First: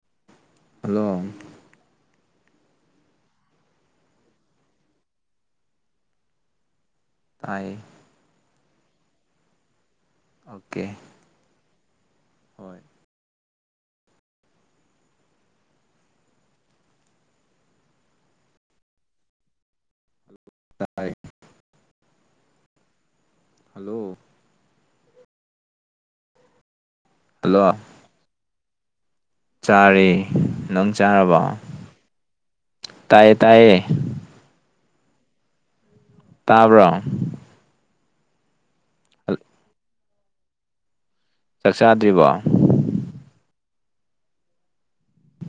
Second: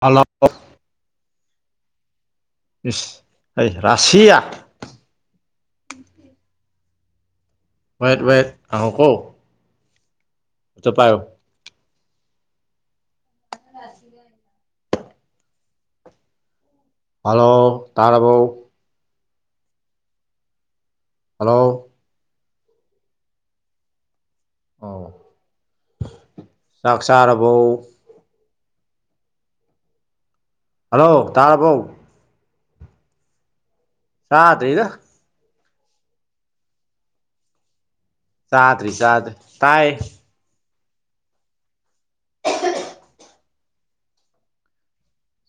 Hello hello ꯏꯁ ꯑꯩ ꯔꯥꯁꯤꯌꯥ ꯇꯥꯏ ꯋꯥꯋꯏꯠ ꯋꯥꯋꯦꯠ ꯀꯣ ꯀꯣ ꯑꯣꯀꯦ ꯍꯣꯏ ꯁꯤꯒ ꯍꯜꯂꯣ ꯇꯥꯔꯥꯔꯕꯎ ꯇꯥꯏ ꯍꯜꯂꯣ ꯍꯜꯂꯣ ꯑꯣ ꯆꯥꯛ ꯆꯥꯔꯕꯧ ꯆꯔꯦ ꯍꯜꯂꯣ ꯇꯥꯔꯕꯔꯕꯣ ꯇꯌꯦ ꯇꯌꯦ ꯁꯥꯇ ꯏꯗ ꯇꯕ꯭ꯔꯣ ꯁꯥꯇꯔꯤ ꯁꯥꯠ ꯇꯥꯏ ꯆꯥꯛ ꯆꯥꯗ꯭ꯔꯤꯕꯔꯤꯕꯣ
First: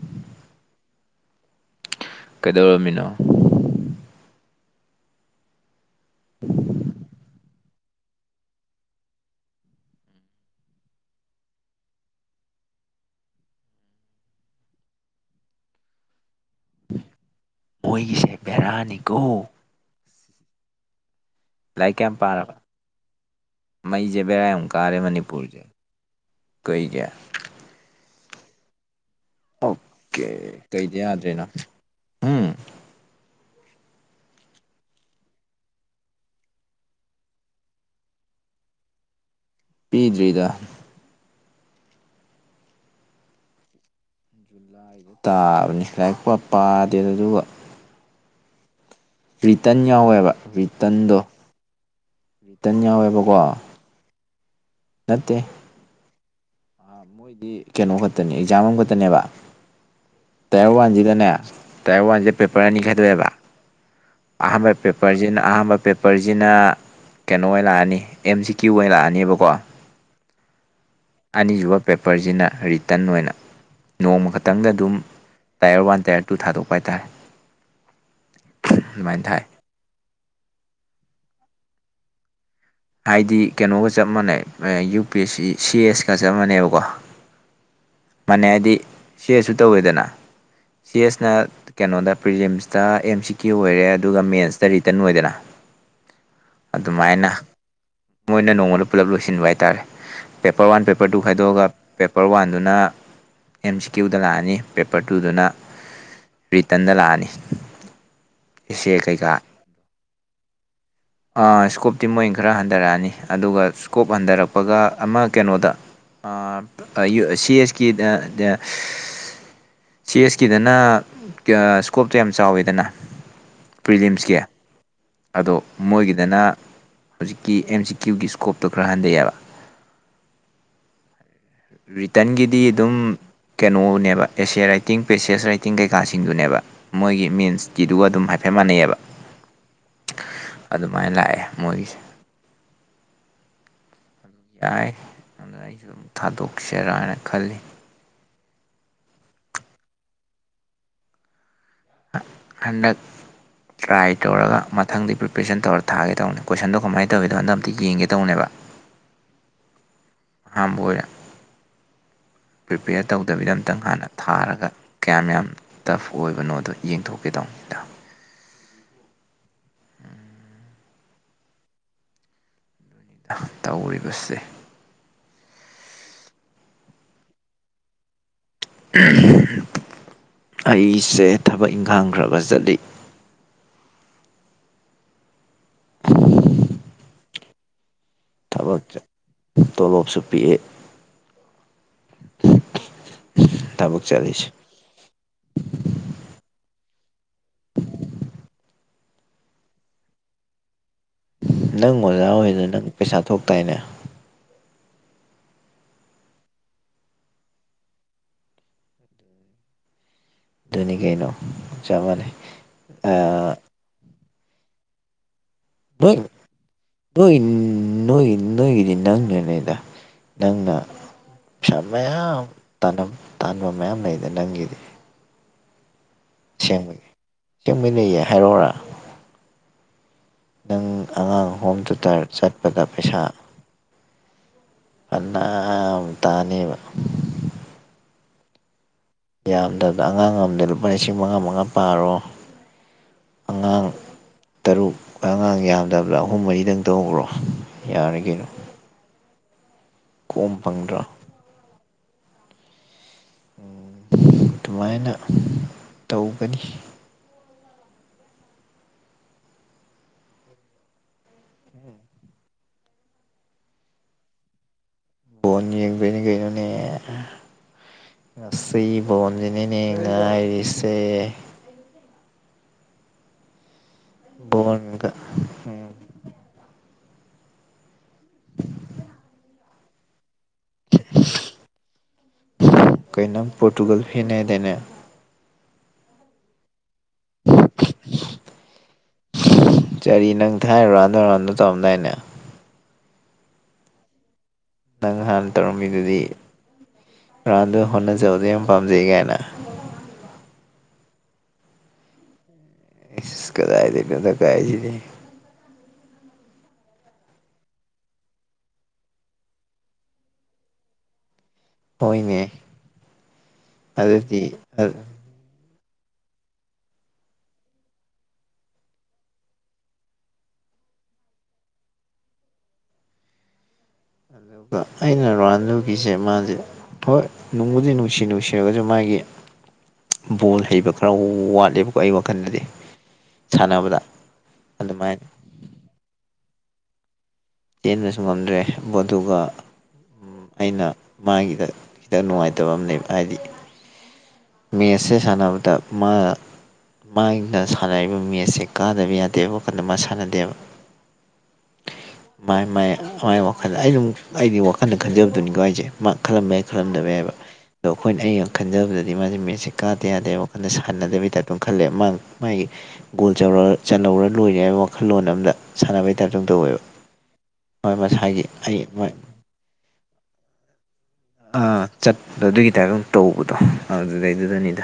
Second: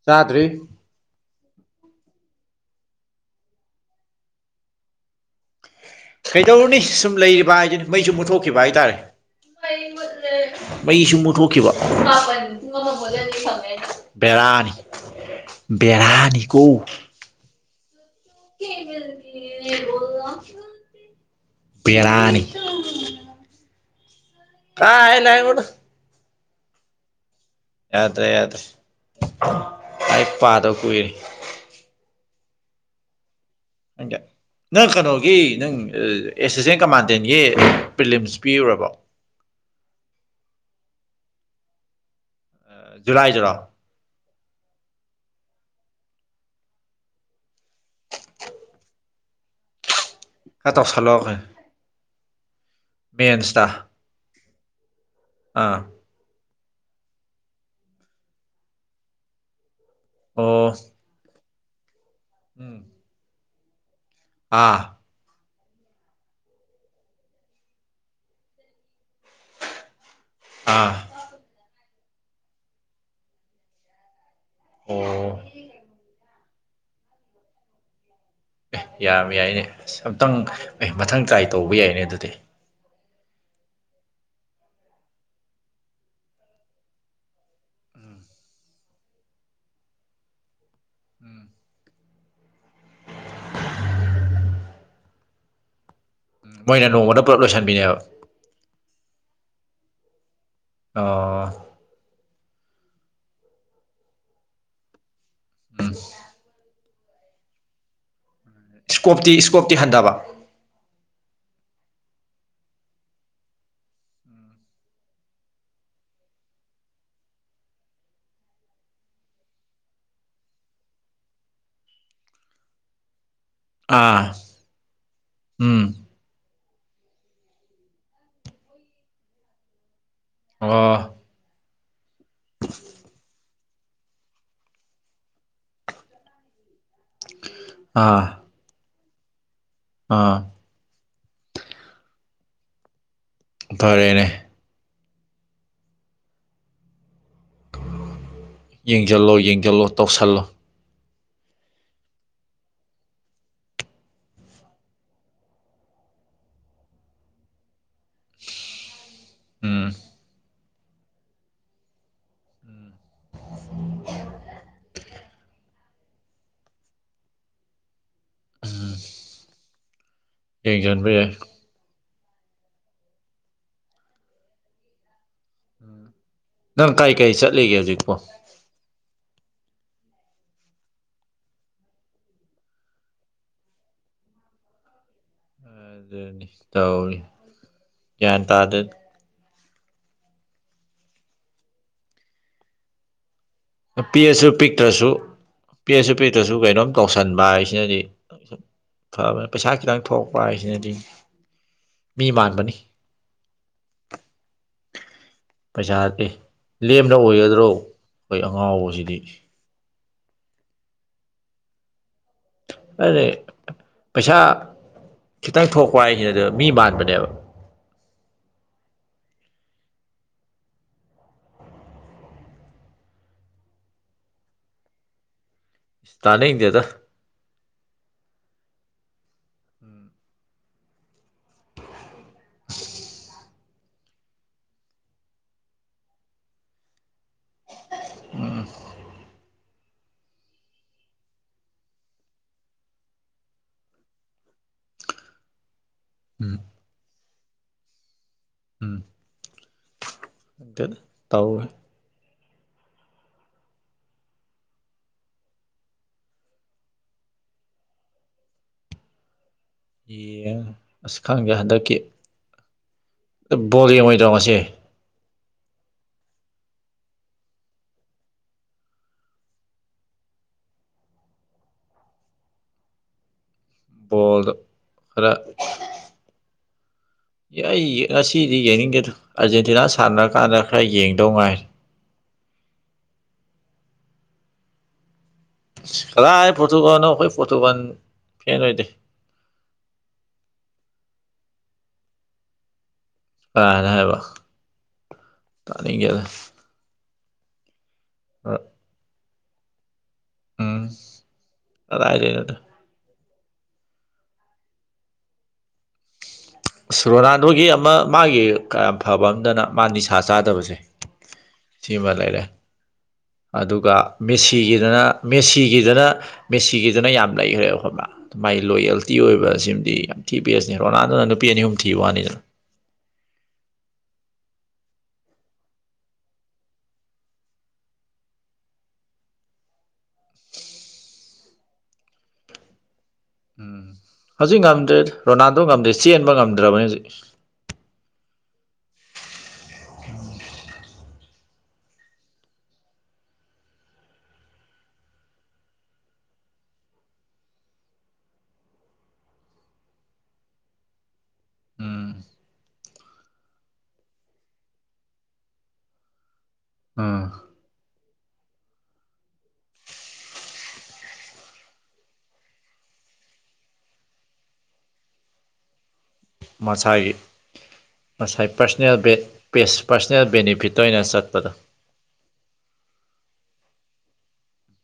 ꯆꯥꯗ꯭ꯔꯤ ꯀꯩꯗꯧꯔꯝꯃꯤꯅꯣ ꯀꯩꯗꯧꯔꯨꯅꯤ ꯁꯨꯝ ꯂꯩꯔꯤꯕ ꯍꯥꯏꯗꯤꯅꯤ ꯃꯩꯁꯨ ꯃꯨꯠꯊꯣꯛꯈꯤꯕ ꯍꯥꯏꯇꯥꯔꯦ ꯃꯩꯁꯨ ꯃꯨꯠꯊꯣꯛꯈꯤꯕ ꯕꯔꯥꯅꯤ ꯕꯦꯔꯥꯅꯤ ꯀꯣ ꯑꯣꯏꯣꯏꯒꯤ [unintelligible] ꯂꯥꯏꯔꯤꯛ ꯀꯌꯥꯝ ꯕꯦꯔꯥꯅꯤ ꯄꯥꯔꯕ ꯃꯩꯁꯦ ꯕꯦꯔꯥ ꯌꯥꯝꯨꯛ ꯀꯥꯔꯦ ꯀꯥꯏ ꯂꯥꯏꯔꯤꯛꯅꯣꯗ ꯃꯅꯤꯄꯨꯔꯁꯦ ꯀ ꯀ ꯌꯥꯗꯦ ꯌꯥꯗꯦ ꯑꯣꯀꯦ ꯑꯩ ꯄꯥꯗꯣ ꯀꯩꯗ ꯀꯨꯏꯔ ꯌꯥꯗ꯭ꯔꯤꯅꯣ ꯎꯝ ꯏꯀ ꯅꯪ ꯀꯩꯅꯣꯒꯤ ꯅꯪ ꯑꯦꯁꯤꯁꯇꯦꯟ ꯀꯃꯥꯟꯗꯦꯟꯒꯤ ꯄ꯭ꯔꯤꯂꯤꯝꯁ ꯄꯤꯔꯨꯔꯕꯣ [unintelligible] ꯄꯤꯗ꯭ꯔꯤꯗ ꯖꯨꯂꯥꯏꯗꯨꯨꯔ ꯂꯥꯏꯗ ꯇꯥꯕꯅꯤ ꯂꯥꯏꯔꯤꯛ ꯄ ꯄꯥꯗꯦ ꯑꯗꯨꯒ ꯔꯤꯇꯟ ꯌꯥꯎꯋꯦꯕ ꯍ ꯇꯞ ꯆꯂ ꯍꯦ ꯈꯤꯇꯪ ꯌꯥꯎꯋꯦꯕꯀꯣ ꯅꯠꯇꯦ ꯑꯥ ꯃꯣꯏꯗꯤ ꯀꯩꯅꯣ ꯈꯛꯇꯅꯤ ꯑꯦꯛꯖꯥꯝ ꯑꯃꯈꯛꯇꯅꯦꯕ ꯑꯣ ꯇꯌꯥꯔ ꯋꯥꯟꯁꯤꯗꯅꯦ ꯇꯥꯏꯌꯔ ꯋꯥꯟꯁꯦ ꯄꯦꯄꯔ ꯎꯝ ꯑꯅꯤ ꯈꯥꯏꯗꯣꯛꯑꯦꯕ ꯑꯍꯥꯟꯕ ꯑꯥ ꯄꯦꯄꯔꯖꯤꯅ ꯑꯍꯥꯟꯕ ꯄꯦꯄꯔꯁꯤꯅ ꯀꯩꯅꯣ ꯑꯣꯏꯅ ꯂꯥꯛꯑꯅꯤ ꯑꯦꯝ ꯁꯤ ꯀ꯭ꯌꯨ ꯑꯣꯏꯅ ꯂꯥꯛꯑꯅꯦꯕꯀꯣ ꯑꯥ ꯑꯅꯤꯁꯨꯕ ꯄꯦꯄꯔꯁꯤꯅ ꯔꯤꯇꯟ ꯑꯣꯏꯅ ꯅꯣꯡꯃ ꯈꯛꯇ ꯈꯤꯇꯪꯗ ꯑꯗꯨꯝ ꯑꯣ ꯇꯥꯏꯌꯔ ꯋꯥꯟ ꯇꯥꯏꯌꯔ ꯇꯨ ꯊꯥꯗꯣꯛꯄ ꯍꯥꯏꯇꯥꯔꯦ ꯑꯦ ꯑꯗꯨꯃꯥꯏꯅ ꯌꯥꯝ ꯊꯥꯏ ꯌꯥꯏꯅꯦꯁ ꯑꯝꯇꯪ ꯑꯦ ꯃꯊꯪ ꯇ꯭ꯔꯥꯏ ꯇꯧꯕ ꯌꯥꯏꯅꯦ ꯑꯗꯨꯗꯤ ꯍꯥꯏꯗꯤ ꯀꯩꯅꯣꯒ ꯆꯞ ꯃꯥꯟꯅꯩ ꯌꯨ ꯄꯤ ꯑꯦꯁ ꯁꯤ ꯁꯤ ꯑꯦꯁꯀ ꯆꯞ ꯃꯥꯟꯅꯩꯕꯀꯣ [unintelligible] ꯃꯥꯟꯅꯦꯩ ꯍꯥꯏꯗꯤ ꯁꯤ ꯑꯦꯁꯁꯨ ꯇꯧꯋꯦꯗꯅ ꯁꯤ ꯑꯦꯁꯅ ꯀꯩꯅꯣꯗ ꯄ꯭ꯔꯤꯂꯤꯝꯁꯇ ꯑꯦꯝ ꯁꯤ ꯀ ꯑꯣꯏꯔꯦ ꯑꯗꯨꯒ ꯃꯦꯟꯁꯇ ꯔꯤꯇꯟ ꯑꯣꯏꯗꯅ ꯃꯣꯏꯅ ꯅꯣꯡꯃꯗ ꯑꯗꯨꯃꯥꯏꯅ ꯄꯨꯂꯞ ꯂꯣꯏꯁꯤꯟꯕꯤꯅꯦꯕ ꯃꯣꯏꯅ ꯅꯣꯡꯃꯗ ꯄꯨꯜꯂꯞ ꯂꯣꯏꯁꯤꯟꯕ ꯍꯥꯏꯇꯥꯔꯦ ꯄꯦꯄꯔ ꯋꯥꯟ ꯄꯦꯄꯔ ꯇꯨ ꯑꯣ ꯈꯥꯏꯗꯣꯛꯑꯒ ꯄꯦꯄꯔ ꯋꯥꯟꯗꯨꯅ ꯑꯦꯝ ꯁꯤ ꯀ꯭ꯌꯨꯗ ꯂꯥꯛꯑꯅꯤ ꯄꯦꯄꯔ ꯇꯨꯗꯨꯅ ꯎꯝ ꯔꯤ ꯆꯗꯂꯥꯅꯤ ꯏꯁꯀꯣꯞꯇꯤ ꯏꯁꯀꯣꯞꯇꯤ ꯍꯟꯊꯕ ꯏꯁꯀꯣꯞꯇꯤ ꯃꯣꯏ ꯈꯔ ꯍꯟꯊꯔꯛꯑꯅꯤ ꯑꯗꯨꯒ ꯏꯁꯀꯣꯞ ꯍꯟꯊꯔꯛꯄꯒ ꯑꯃ ꯀꯩꯅꯣꯗ ꯁꯤ ꯑꯦꯁ ꯀꯤ ꯁꯤ ꯑꯦꯁ ꯀꯤꯗꯅ ꯏꯁꯀꯣꯞꯇꯣ ꯌꯥꯝ ꯆꯥꯎꯋꯦꯗꯅ ꯑꯥ ꯄ꯭ꯔꯤꯂꯤꯝꯁꯀꯤ ꯑꯗꯣ ꯎꯝ ꯃꯣꯏꯒꯤꯗꯅ ꯍꯧꯖꯤꯛꯀꯤ ꯑꯦꯝ ꯁꯤ ꯀ꯭ꯌꯨꯒꯤ ꯏꯁꯀꯣꯞꯇꯣ ꯈꯔ ꯍꯟꯊꯩꯑꯕ ꯑ ꯔꯤꯇꯟꯒꯤꯗꯤ ꯑꯗꯨꯝ ꯀꯦꯩꯅꯣꯅꯦꯕ ꯑꯦꯁꯤꯌꯥ ꯔꯥꯏꯇꯤꯡ ꯄꯦꯁꯦꯁ ꯔꯥꯏꯇꯤꯡ ꯀꯩꯀꯥꯁꯤꯡꯗꯨꯅꯦꯕ ꯃꯣꯏꯒꯤ ꯃꯤꯟꯁ ꯁꯇꯤꯗꯨꯒ ꯑꯥ ꯑꯗꯨꯝ ꯍꯥꯏꯐꯦꯠꯥꯟꯅꯩꯑꯕ ꯑꯥ ꯑꯗꯨꯃꯥꯏꯅ ꯂꯥꯛꯑꯦ ꯃꯣꯏꯒꯤꯁꯦ ꯐꯔꯦꯅꯦ ꯌꯥꯏ ꯑꯗꯨꯅ ꯑꯩꯁꯨ ꯑꯗꯨꯝ ꯊꯥꯗꯣꯛꯁꯦꯔꯥ ꯍꯥꯏꯅ ꯈꯜꯂꯤ ꯌꯦꯡꯁꯤꯜꯂꯣ ꯌꯦꯡꯁꯤꯜꯂꯣ ꯇꯧꯁꯤꯜꯂꯣ ꯈꯟꯗꯛ ꯇ꯭ꯔꯥꯏ ꯇꯧꯔꯒ ꯃꯊꯪꯗꯤ ꯄ꯭ꯔꯤꯄꯦꯔꯦꯁꯟ ꯇꯧꯔ ꯊꯥꯒꯦ ꯇꯧꯅꯦ ꯀꯣꯏꯁꯟꯗꯣ ꯀꯃꯥꯏꯅ ꯇꯧꯋꯤꯗꯣ ꯍꯟꯗ ꯑꯝꯇ ꯌꯦꯡꯒꯦ ꯇꯧꯅꯦꯕ ꯎꯝ ꯑ ꯍꯔ ꯄ꯭ꯔꯤꯄꯦꯌꯔ ꯇꯧꯗꯕꯤꯗ ꯑꯝꯇꯪ ꯍꯥꯟꯅ ꯊꯥꯔꯒ ꯀꯌꯥꯝ ꯌꯥꯝ ꯇꯐ ꯑꯣꯏꯕꯅꯣꯗꯣ ꯌꯦꯡꯊꯣꯛꯀꯦ ꯇ [unintelligible] ꯌꯦꯡ ꯆꯟꯕ ꯌꯥꯏ ꯇꯧꯔꯤꯕꯁꯦ ꯅꯪ ꯀꯔꯤ ꯀꯩ ꯆꯠꯂꯤꯒꯦ ꯍꯧꯖꯤꯛꯄꯣ ꯑꯩꯁꯦ ꯊꯕꯛ ꯏꯪꯈꯥꯡꯈ꯭ꯔꯕ ꯆꯠꯂꯤ ꯇꯧꯔꯤ ꯒ꯭ꯌꯥꯟ ꯇꯥꯗ ꯊꯕꯛ ꯇꯣꯂꯣꯞꯁꯨ ꯄꯤꯛꯑꯦ ꯊꯕꯛ ꯄꯤꯛꯑꯁꯨ ꯆꯠꯂꯤꯁꯦ ꯄꯤꯛꯇ꯭ꯔꯁꯨ ꯄꯤꯛꯑꯁꯨ ꯄꯤꯛꯇ꯭ꯔꯁꯨ ꯀꯩꯅꯣꯝ ꯇꯧꯁꯟꯕ ꯍꯥꯏꯁꯤꯅꯗꯤ ꯐꯕꯅꯤ ꯄꯩꯁꯥ ꯈꯤꯇꯪ ꯊꯣꯛꯄ ꯍꯥꯏꯁꯤꯅꯗꯤ ꯅꯪ ꯑꯣꯖꯥ ꯃꯤ ꯑꯣꯏꯗꯨ ꯃꯥꯟꯕꯅꯤ ꯅꯪ ꯄꯩꯁꯥ ꯊꯣꯛꯇꯥꯏꯅꯦ ꯄꯩꯁꯥ ꯅꯠꯇꯦ ꯂꯦꯝꯅ ꯑꯣꯏꯒꯗ꯭ꯔꯣ ꯑꯩꯈꯣꯏ ꯑꯉꯥꯎꯕꯁꯤꯗꯤ ꯅꯤ ꯀꯩꯩꯅꯣ ꯆꯃꯅꯦ ꯑ ꯑꯗꯨꯅꯦ ꯄꯩꯁꯥ ꯈꯤꯇꯪ ꯊꯣꯛꯄ ꯍꯥꯏꯁꯤꯅꯗ ꯃꯤ ꯃꯥꯟꯕꯅꯦꯕ ꯅꯣꯏ ꯅꯣꯏ ꯅꯣꯏꯒꯤꯗꯤ ꯅꯪꯔꯤꯅꯦꯗ ꯅꯪꯅ ꯄꯩꯁꯥ ꯃꯌꯥꯝ ꯇꯥꯟꯕ ꯃꯌꯥꯝ ꯂꯩꯗꯦ ꯅꯪꯒꯤꯗꯤ ꯇꯥ ꯅꯏꯗꯦ ꯑꯗ ꯆꯦꯡꯃꯤꯟꯅꯩꯌꯦ ꯍꯥꯏꯔꯛꯔ ꯅꯪ ꯑꯉꯥꯡ ꯍꯣꯝ ꯊꯨꯇꯔ ꯆꯠꯄꯗ ꯄꯩꯁꯥ ꯀꯅꯥ ꯇꯅꯕ ꯎꯝ ꯌꯥꯝꯗꯕꯗ ꯑꯉꯥꯡ ꯑꯝꯗ ꯂꯨꯄꯥ ꯂꯤꯁꯤꯡ ꯃꯉꯥ ꯃꯉꯥ ꯄꯥꯔꯣ ꯑꯉꯥꯡ ꯇꯔꯨꯛ ꯑꯉꯥꯡ ꯌꯥꯝ ꯂꯗꯕꯂꯥ ꯑꯍꯨꯝ ꯎꯝ ꯃꯔꯤꯗꯪ ꯇꯧꯕ꯭ꯔꯣ ꯌꯥꯔ ꯀꯩꯅꯣ ꯎꯝ ꯀꯣꯝ ꯑꯗꯨꯇ ꯐꯪꯗ꯭ꯔꯣ ꯇꯥꯎꯦ ꯑꯗꯨꯃꯥꯏꯅ ꯇꯧꯒꯅꯤ ꯌꯦ ꯑꯁ ꯈꯪꯗꯦ ꯍꯟꯗꯛꯀꯤ ꯕꯜꯂ ꯌꯦꯡ ꯉꯣꯏꯗꯔꯣ ꯉꯁꯤ ꯕꯣꯂ ꯌꯦꯡꯕꯅꯤ ꯀꯅꯣꯅꯦ ꯉꯁꯤ ꯣꯟꯖꯅꯤ ꯉꯥꯏꯔꯤꯁꯦ ꯕꯥꯜꯂꯗꯣ ꯕꯣꯟꯒ ꯈꯔꯦ ꯎꯝ ꯑꯦ ꯑꯩ ꯉꯁꯤꯗꯤ ꯌꯦꯡꯅꯤꯡꯗꯦꯗ ꯑꯥꯔꯖꯦꯟꯇꯤꯅꯥ ꯁꯥꯟꯅꯔꯀꯥꯟꯗ ꯈꯔ ꯌꯦꯡꯗꯧ ꯉꯥꯏꯔꯦ ꯀꯩꯅꯥꯝ ꯄꯣꯔꯇꯨꯒꯜ ꯍꯤꯅꯦꯗꯅꯦ ꯍꯂꯥꯏ ꯄꯣꯊꯨ ꯀꯅꯣ ꯆꯔꯤ ꯅꯪ ꯊꯥꯏꯔꯨꯔꯅꯔ ꯇꯣꯔꯝꯗꯦꯅ ꯀꯅ ꯍꯥꯏꯕ ꯅꯪ ꯍꯥꯟꯅ ꯇꯥꯅꯤꯡꯗꯦꯗ ꯇꯧꯔꯝꯃꯤꯗꯨꯗꯤ ꯭ꯔꯥꯟꯗ ꯍꯣꯠꯅꯖꯕꯗ ꯌꯥꯝ ꯄꯥꯝꯖꯩ ꯀꯥꯏꯅ ꯑꯗꯥꯏꯔꯦꯒꯗ ꯀꯗꯥꯏꯗꯅꯗ ꯀꯥꯏꯁꯤꯅꯤ ꯑ ꯔꯣꯅꯥꯜꯗꯣꯒꯤ ꯑꯃ ꯃꯥꯒꯤ ꯀꯌꯥꯝ ꯐꯕ ꯑꯝꯗꯅ ꯃꯥ ꯅꯤꯁꯥ ꯆꯥꯗꯕꯁꯦ ꯁꯤꯃ ꯂꯩꯔꯦ ꯍꯣꯏꯅꯦ ꯑꯗꯨꯒ ꯑꯗꯨꯗꯤ ꯃꯦꯁꯤꯒꯤꯗꯅ ꯃꯦꯁꯤ ꯒꯤꯗꯅ ꯃꯦꯁꯤꯒꯤꯗꯅ ꯌꯥꯝ ꯂꯩꯈ꯭ꯔꯦ ꯑꯩꯈꯣꯏ ꯃꯥꯏ ꯂꯣꯌꯦꯜꯇꯤ ꯑꯣꯏꯕ ꯁꯤꯃꯗꯤ ꯌꯥꯝ ꯊꯤ ꯄꯁꯅꯤ ꯔꯣꯅꯥꯜꯗꯣꯅ ꯅꯨꯄꯤ ꯑꯅꯤ ꯑꯍꯨꯝ ꯊꯤꯕ ꯋꯥꯅꯤꯗꯅ ꯑꯗꯨꯒ ꯑꯩꯅ ꯔꯣꯍꯥꯟꯂꯣꯒꯤꯁꯦ ꯃꯥꯁꯦ ꯍꯣꯏ ꯅꯨꯡꯕꯨꯗꯤ ꯅꯨꯡꯁꯤ ꯅꯨꯡꯁꯤꯔꯒꯁꯨ ꯃꯥꯒꯤ ꯕꯣꯜ ꯍꯩꯕ ꯈꯔ ꯋꯥꯠꯂꯦꯕꯀꯣ ꯑꯩ ꯋꯥꯈꯜꯗꯗꯤ ꯎꯝ ꯁꯥꯟꯅꯕꯗ ꯍꯧꯖꯤꯛ ꯉꯝꯗ꯭ꯔꯦ ꯑꯗꯨꯃꯥꯏꯅ ꯔꯣꯅꯥꯜꯗꯣ ꯉꯝꯗ꯭ꯔꯦ ꯆꯦꯟꯕ ꯉꯝꯗ꯭ꯔꯕꯅꯤ ꯍꯧꯖꯤꯛ ꯆꯦꯟꯕꯁꯨ ꯉꯝꯗ꯭ꯔꯦ ꯗꯨꯒ ꯑꯩꯅ ꯃꯥꯒꯤꯗ ꯈꯤꯇꯪ ꯅꯨꯡꯉꯥꯏꯇꯕ ꯑꯃꯅꯦꯕ ꯍꯥꯏꯗꯤ ꯃꯦꯁ ꯁꯥꯟꯅꯕꯗ ꯃꯥ ꯃꯥꯏꯅ ꯁꯥꯟꯅꯔꯤꯕ ꯃꯦꯠꯁꯁꯦ ꯀꯥꯗꯕ ꯌꯥꯗꯦꯕ ꯋꯥ ꯀꯟꯗ ꯃꯥ ꯁꯥꯟꯅꯗꯦꯕ ꯎꯝ ꯃꯥꯏ ꯃꯥꯏ ꯃꯥꯏ ꯋꯥꯈꯜꯗ ꯑꯩ ꯑꯗꯨꯝ ꯑꯩꯗꯤ ꯋꯥꯈꯜꯗ ꯈꯟꯖꯕꯗꯨꯅꯤꯀꯣ ꯑꯩꯁꯦ ꯃꯥ ꯈꯜꯂꯝꯕ ꯌꯥ ꯈꯜꯂꯝꯗꯕ ꯎꯝ ꯌꯥꯏꯕ ꯑꯗꯣ ꯑꯩꯈꯣꯏꯅ ꯑꯩꯅ ꯈꯟꯖꯕꯗ ꯃꯥꯁꯦ ꯃꯦꯠꯁ ꯀꯥꯗ ꯌꯥꯗꯦ ꯋꯥꯈꯜꯅ ꯁꯥꯟꯅꯗꯕ ꯇꯥꯏꯞꯇ ꯈꯜꯂꯦ ꯇꯧꯔ ꯂꯣꯏꯅꯤ ꯍꯥꯏꯕ ꯋꯥꯈꯜꯂꯣꯟ ꯑꯃꯗ ꯁꯥꯟꯅꯕꯩ ꯇꯥꯏꯞꯇ ꯑꯗꯨꯝ ꯇꯧꯋꯦꯕ ꯃꯁꯥꯒꯤ ꯍꯣꯏ ꯃꯁꯥꯒꯤ ꯃꯁꯥꯏ ꯑꯩ ꯄꯔꯁꯣꯅꯦꯜ ꯃꯣꯏ ꯄꯔꯁꯣꯅꯦꯜ ꯕꯦꯅꯤꯐꯤꯠꯇ ꯑꯣꯏꯅ ꯆꯠꯂꯦ ꯆꯠꯄ ꯑꯗꯨꯒꯤ ꯇꯥꯏꯞꯇ ꯇꯧꯕꯗꯣ ꯑꯗꯨꯗꯩꯗꯨꯗꯅꯤꯗ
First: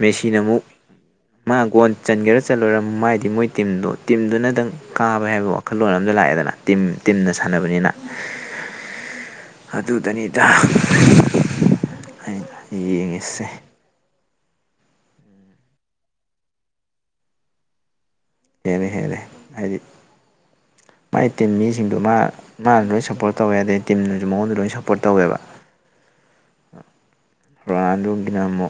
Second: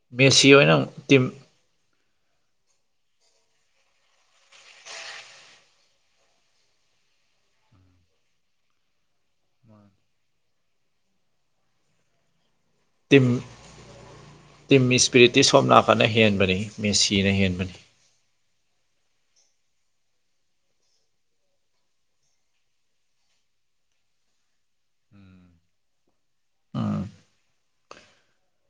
ꯃꯦꯁꯤꯅ ꯃꯦꯁꯤ ꯑꯃꯨꯛ ꯑꯣꯏꯅ ꯇꯤꯝ ꯃꯥꯒꯣꯟ ꯆꯟꯒꯦꯔ ꯆꯠꯂꯣꯏꯔꯝ ꯃ ꯍꯥꯏꯗꯤ ꯃꯣꯏ ꯇꯤꯝꯗꯣ ꯇꯤꯝꯗꯨꯅꯗꯪ ꯀꯥꯕ ꯍꯥꯏꯕ ꯋꯥꯈꯜꯂꯣꯟ ꯑꯗ ꯂꯥꯛꯑꯦꯗꯅ ꯇꯤꯝ ꯇꯤꯝꯅ ꯁꯅꯕꯅꯤꯅ [unintelligible] ꯑꯗꯨꯗꯅꯤꯗ ꯍꯥꯏ ꯌꯦꯡꯉꯤꯁꯦ ꯇꯤꯝꯒꯤ ꯏꯁꯄꯤꯔꯤꯠꯇꯤ ꯁꯣꯝ ꯅꯥꯀꯟꯅ ꯍꯦꯟꯕꯅꯤ ꯃꯦꯁꯤꯅ ꯍꯦꯟꯕꯅꯤ ꯍꯦꯔ ꯍꯦꯔꯦ ꯍꯥꯏꯗꯤ [unintelligible] ꯃꯥꯒꯤ ꯇꯤꯝ ꯃꯤꯁꯤꯡꯗꯣ ꯃꯥ ꯃꯥꯅ ꯂꯣꯏ ꯁꯞꯄꯣꯔꯠ ꯇꯧꯋꯦ ꯑꯗꯩ ꯇꯤꯝꯅꯁꯨ ꯃꯉꯣꯟꯗ ꯂꯣꯏ ꯁꯞꯄꯣꯔꯠ ꯇꯧꯋꯦꯕ [unintelligible] ꯎꯝ ꯔꯥꯗꯒꯤꯅꯃꯣ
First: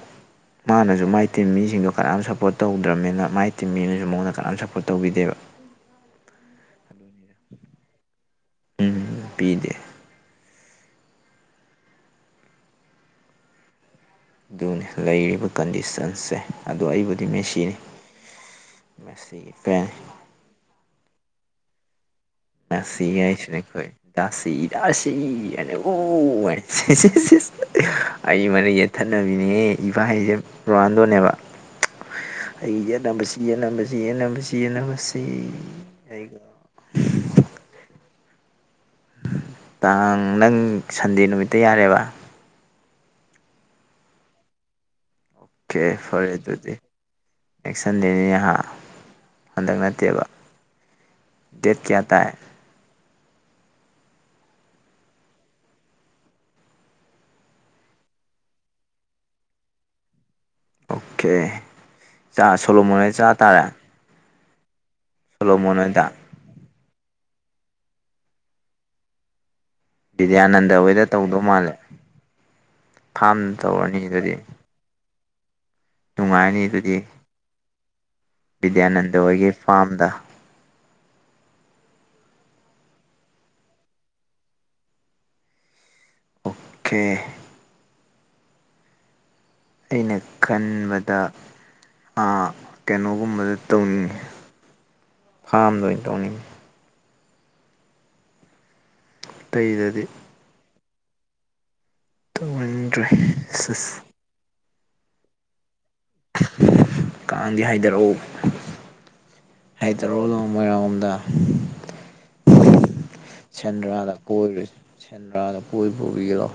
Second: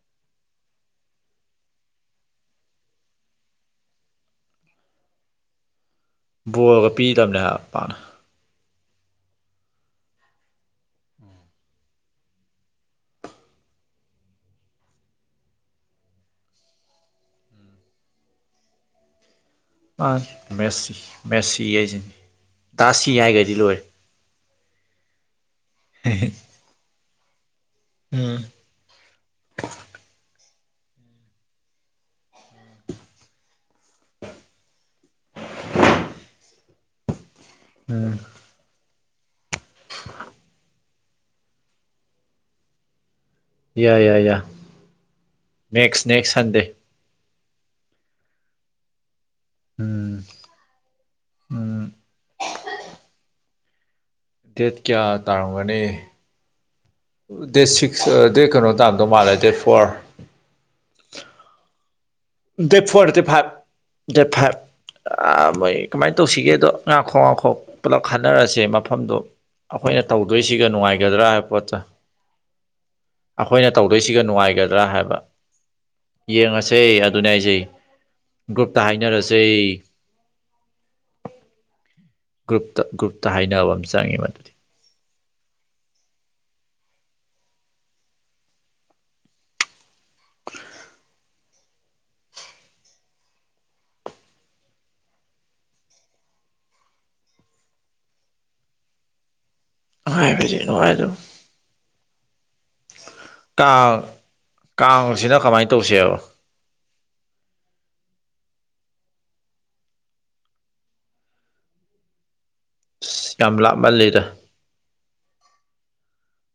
ꯃꯥꯅꯁꯨ ꯃꯥꯏ ꯇꯤꯝ ꯃꯤꯁꯤꯡꯗꯣ ꯀꯅꯥꯝ ꯁꯞꯄꯣꯔꯠ ꯇꯧꯗ꯭ꯔꯕꯅꯤꯅ ꯃꯥꯏ ꯇꯤꯝ ꯃꯤꯅꯁꯨ ꯃꯉꯗ ꯀꯅꯥꯝ ꯁꯞꯄꯣꯔꯠ ꯇꯧꯕꯤꯗꯦꯕ [unintelligible] ꯄꯤꯗꯕꯅꯦ ꯍꯥꯏꯕ ꯄꯥꯛꯅ ꯎꯝ ꯄꯤꯗꯦ ꯑꯗꯨꯅꯤ ꯂꯩꯔꯤꯕ ꯀꯟꯗꯤꯁꯟꯁꯦ ꯑꯗꯨꯗꯣ ꯑꯩꯕꯨꯗꯤ ꯃꯦꯁꯤꯅꯤ ꯃꯦꯁꯤꯒꯤ ꯐꯦꯟꯅꯤ ꯃꯥ ꯃꯦꯁꯤ ꯃꯦꯁꯤꯁꯤ ꯉꯁꯤꯁ ꯅꯈꯣꯏꯁꯤ ꯁꯤꯔ ꯁꯤ ꯌꯥꯅ ꯑꯣ ꯎꯝ ꯑꯩꯃꯅ ꯌꯦꯠꯊꯠꯅꯕꯤꯅꯦꯍꯦ ꯏꯕꯥ ꯍꯥꯏꯁꯦ ꯔꯣꯍꯟꯗꯣꯅꯦꯕ ꯑꯩꯒꯤ ꯌꯦꯠꯅꯕꯁꯤ ꯌꯦꯠꯁꯤ ꯌꯦꯠꯁꯤ ꯌꯦꯅꯕꯁꯤ ꯑꯩꯒ ꯎꯝ ꯇꯥꯡ ꯅꯪ ꯁꯟꯗꯦ ꯅꯨꯃꯤꯠꯇ ꯌꯥꯔꯦꯕ ꯌꯥ ꯌꯥꯏ ꯌꯥ ꯅꯦꯛꯁ ꯅꯦꯛꯦꯛꯁ ꯁꯟꯗꯦ ꯑꯦꯁꯟ ꯂꯩꯅꯤꯥ ꯍꯟꯗꯛ ꯎꯝ ꯅꯠꯇꯦꯕ ꯗꯦꯠ ꯎꯝ ꯀꯌꯥ ꯇꯥꯏ ꯗꯦꯠ ꯀꯌꯥ ꯇꯥꯔꯝꯒꯅꯤ ꯗꯦꯠ ꯁꯤꯛꯁ ꯗꯦ ꯀꯩꯅꯣ ꯇꯝꯗꯣ ꯃꯥꯜꯂꯦ ꯗꯦꯠ ꯐꯣꯔ ꯑꯣꯀꯦ ꯆꯥ ꯗꯦꯞ ꯁꯣꯂꯣꯃꯣꯟ ꯐꯣꯔ ꯍꯣꯏ ꯗꯞ ꯆꯥ ꯐꯔ ꯇꯥꯔꯦ ꯗꯦꯞ ꯐꯔ ꯁꯣꯂꯣꯃꯣꯟ ꯃꯣꯏ ꯍꯣꯏꯗ ꯀꯃꯥꯏꯅ ꯇꯧꯁꯤꯒꯦꯗꯣ ꯉꯥꯈꯣꯛ ꯉꯥꯈꯣꯛ ꯄꯨꯂꯞ ꯈꯟꯅꯔꯁꯦ ꯃꯐꯝꯗꯣ ꯑꯩꯈꯣꯏꯅ ꯇꯧꯗꯣꯏꯁꯤꯒ ꯕꯤꯗ꯭ꯌꯥꯅꯟꯗ ꯍꯣꯏꯗ ꯅꯨꯡꯉꯥꯏꯒꯗ꯭ꯔꯥ ꯇꯧꯗꯧ ꯍꯥꯏꯕ ꯃꯥꯜꯂꯦ ꯄꯣꯠꯇꯣ ꯐꯥꯝ ꯑꯩꯈꯣꯏꯅ ꯇꯧꯔꯅꯤ ꯇꯧꯗꯣꯏꯁꯤꯒ ꯑꯗꯨꯗꯤ ꯅꯨꯡꯉꯥꯏꯒꯗ꯭ꯔꯥ ꯍꯥꯏꯕ ꯅꯨꯡꯉꯥꯏꯔꯅꯤ ꯌꯦꯡꯉꯁꯦ ꯑꯗꯨꯗꯤ ꯑꯗꯨꯅꯦ ꯑꯩꯖꯩ ꯒ꯭ꯔꯨꯞꯇ ꯕꯤꯗ꯭ꯌꯥꯅꯟꯗ ꯍꯥꯏꯅꯔꯁꯦ ꯍꯣꯏꯒꯤ ꯐꯥꯝꯗ ꯒ꯭ꯔꯨꯞꯇ ꯒ꯭ꯔꯨꯞꯇ ꯍꯥꯏꯅꯕ ꯑꯃ ꯆꯪꯉꯦ ꯃꯗꯨꯗꯤ ꯈꯦ ꯑꯩꯅ ꯈꯟꯕꯗ ꯀꯩꯅꯣꯒꯨꯝꯕꯗ ꯇꯧꯅꯤꯡꯉꯤ ꯐꯥꯃꯗ ꯇꯧ ꯠꯇꯩꯗꯗꯤ ꯁꯉꯥꯏ ꯑꯗꯨꯣ ꯇꯧꯍꯟꯗ꯭ꯔꯦ ꯀꯥꯡꯁꯤꯅ ꯀꯃꯥꯏꯅ ꯇꯧꯁꯦꯕ ꯀꯥꯡꯗꯤ ꯍꯥꯏꯊꯔꯛ ꯑꯣ ꯍꯥꯏꯊꯔꯛꯑꯣ ꯅꯣꯡꯃ ꯃꯣꯏꯔꯥꯡꯂꯣꯝꯗ ꯑꯁ ꯌꯥꯝ ꯁꯦꯟꯗ꯭ꯔꯥꯗ ꯂꯥꯞꯃꯜꯂꯦꯗ ꯀꯣꯏꯔꯨꯁꯦ ꯁꯦꯟꯗ꯭ꯔꯥꯗ ꯀꯣꯏꯕ ꯄꯨꯕꯤꯒꯦ ꯂꯎ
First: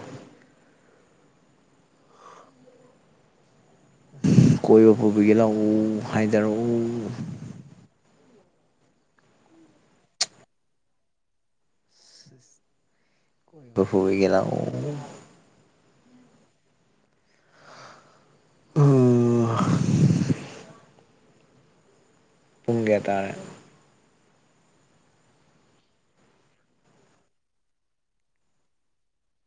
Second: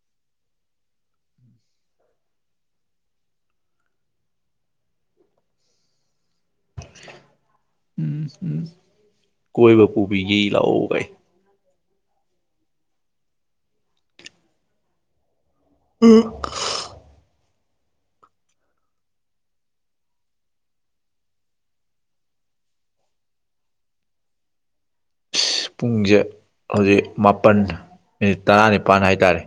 ꯀꯣꯏꯕ ꯄꯨꯕꯤꯒꯤ ꯂꯥꯛꯎ ꯍꯥꯏꯊꯔꯛꯎ ꯎꯝ ꯎꯝ ꯀꯣꯏꯕ ꯄꯨꯕꯤꯒꯦ ꯂꯥꯛꯑꯣ ꯒꯥꯏꯌꯦ ꯄꯨꯗꯤꯒꯦ ꯂꯥꯛꯑꯣ ꯎꯝ ꯑꯣ ꯄꯨꯡ ꯀꯌꯥ ꯇꯥꯔꯦ ꯑ ꯄꯨꯡꯁꯦ ꯍꯧꯖꯤꯛ ꯃꯥꯄꯜ ꯃꯤꯅꯤꯠ ꯇꯔꯥꯅꯤꯄꯥꯜ ꯍꯥꯏꯇꯥꯔꯦ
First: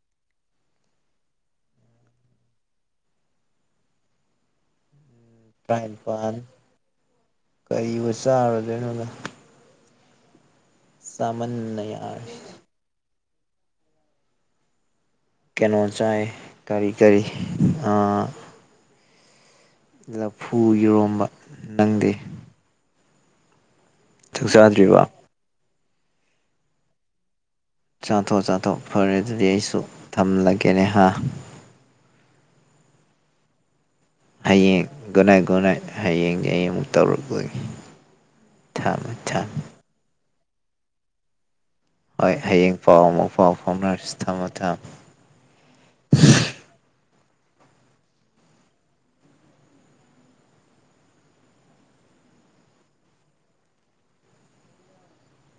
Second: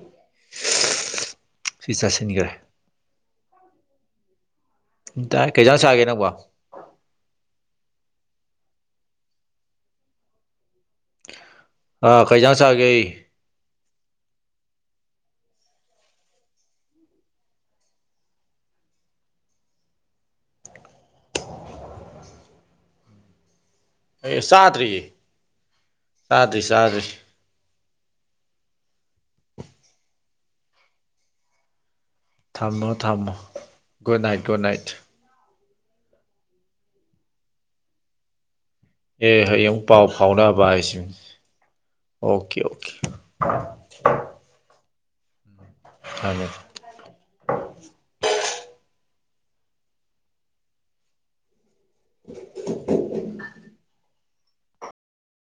ꯁꯤ ꯆꯥꯁꯤꯟꯈ꯭ꯔꯦ ꯇꯥꯏ ꯀꯩꯖꯥꯡ ꯆꯥꯒꯦ ꯅꯡꯕꯣ ꯇꯔꯥꯅꯤꯄꯥꯟ ꯀꯔꯤꯕꯨ ꯆꯥꯔꯨꯗꯣꯏꯅꯣꯗ ꯆꯥꯃꯟꯅ ꯑꯥ ꯌꯥꯔꯦ ꯀꯩꯩꯖꯥꯡ ꯆꯥꯒꯦ꯫ ꯀꯩꯅꯣ ꯆꯥꯏ ꯀꯔꯤ ꯀꯔꯤ ꯂꯥꯐꯨ ꯏꯔꯣꯝꯕ ꯅꯪꯗꯤ ꯑꯩ ꯆꯥꯛ ꯆꯗꯔꯤꯌꯦ ꯆꯥꯗ꯭ꯔꯤꯕ ꯆꯗꯔꯤ ꯆꯥꯗꯔꯤ ꯆꯥꯊꯣꯛꯑꯣ ꯆꯥꯊꯣꯛꯑꯣ ꯐꯔꯦ ꯑꯗꯨꯗꯤ ꯑꯩꯁꯨ ꯊꯝꯂꯒꯦꯅꯦ ꯍ ꯊꯝꯃꯣ ꯊꯝꯃꯣ ꯒꯨꯗ ꯅꯥꯏꯠ ꯒꯨꯗ ꯅꯥꯏꯠ ꯍꯌꯦꯡ ꯒꯣꯅꯥꯏ ꯒꯣꯅꯥꯏꯠ ꯍꯌꯦꯡꯒꯤ ꯑꯩ ꯑꯃꯨꯛ ꯇꯧꯔꯛꯇꯣꯏꯅꯤ ꯑꯦ ꯍꯌꯦꯡ ꯄꯥꯎ ꯐꯥꯎꯅꯕ ꯍꯥꯏꯁꯤ ꯍꯣꯏ ꯍꯌꯦꯡ ꯄꯥꯎ ꯑꯃꯨꯛ ꯄꯥꯎ ꯐꯥꯎꯅꯔꯁꯤ ꯊꯝꯃꯣ ꯊꯝꯃꯣ ꯊꯝꯃꯦ [inaudible] [unintelligible] [inaudible] [unintelligible]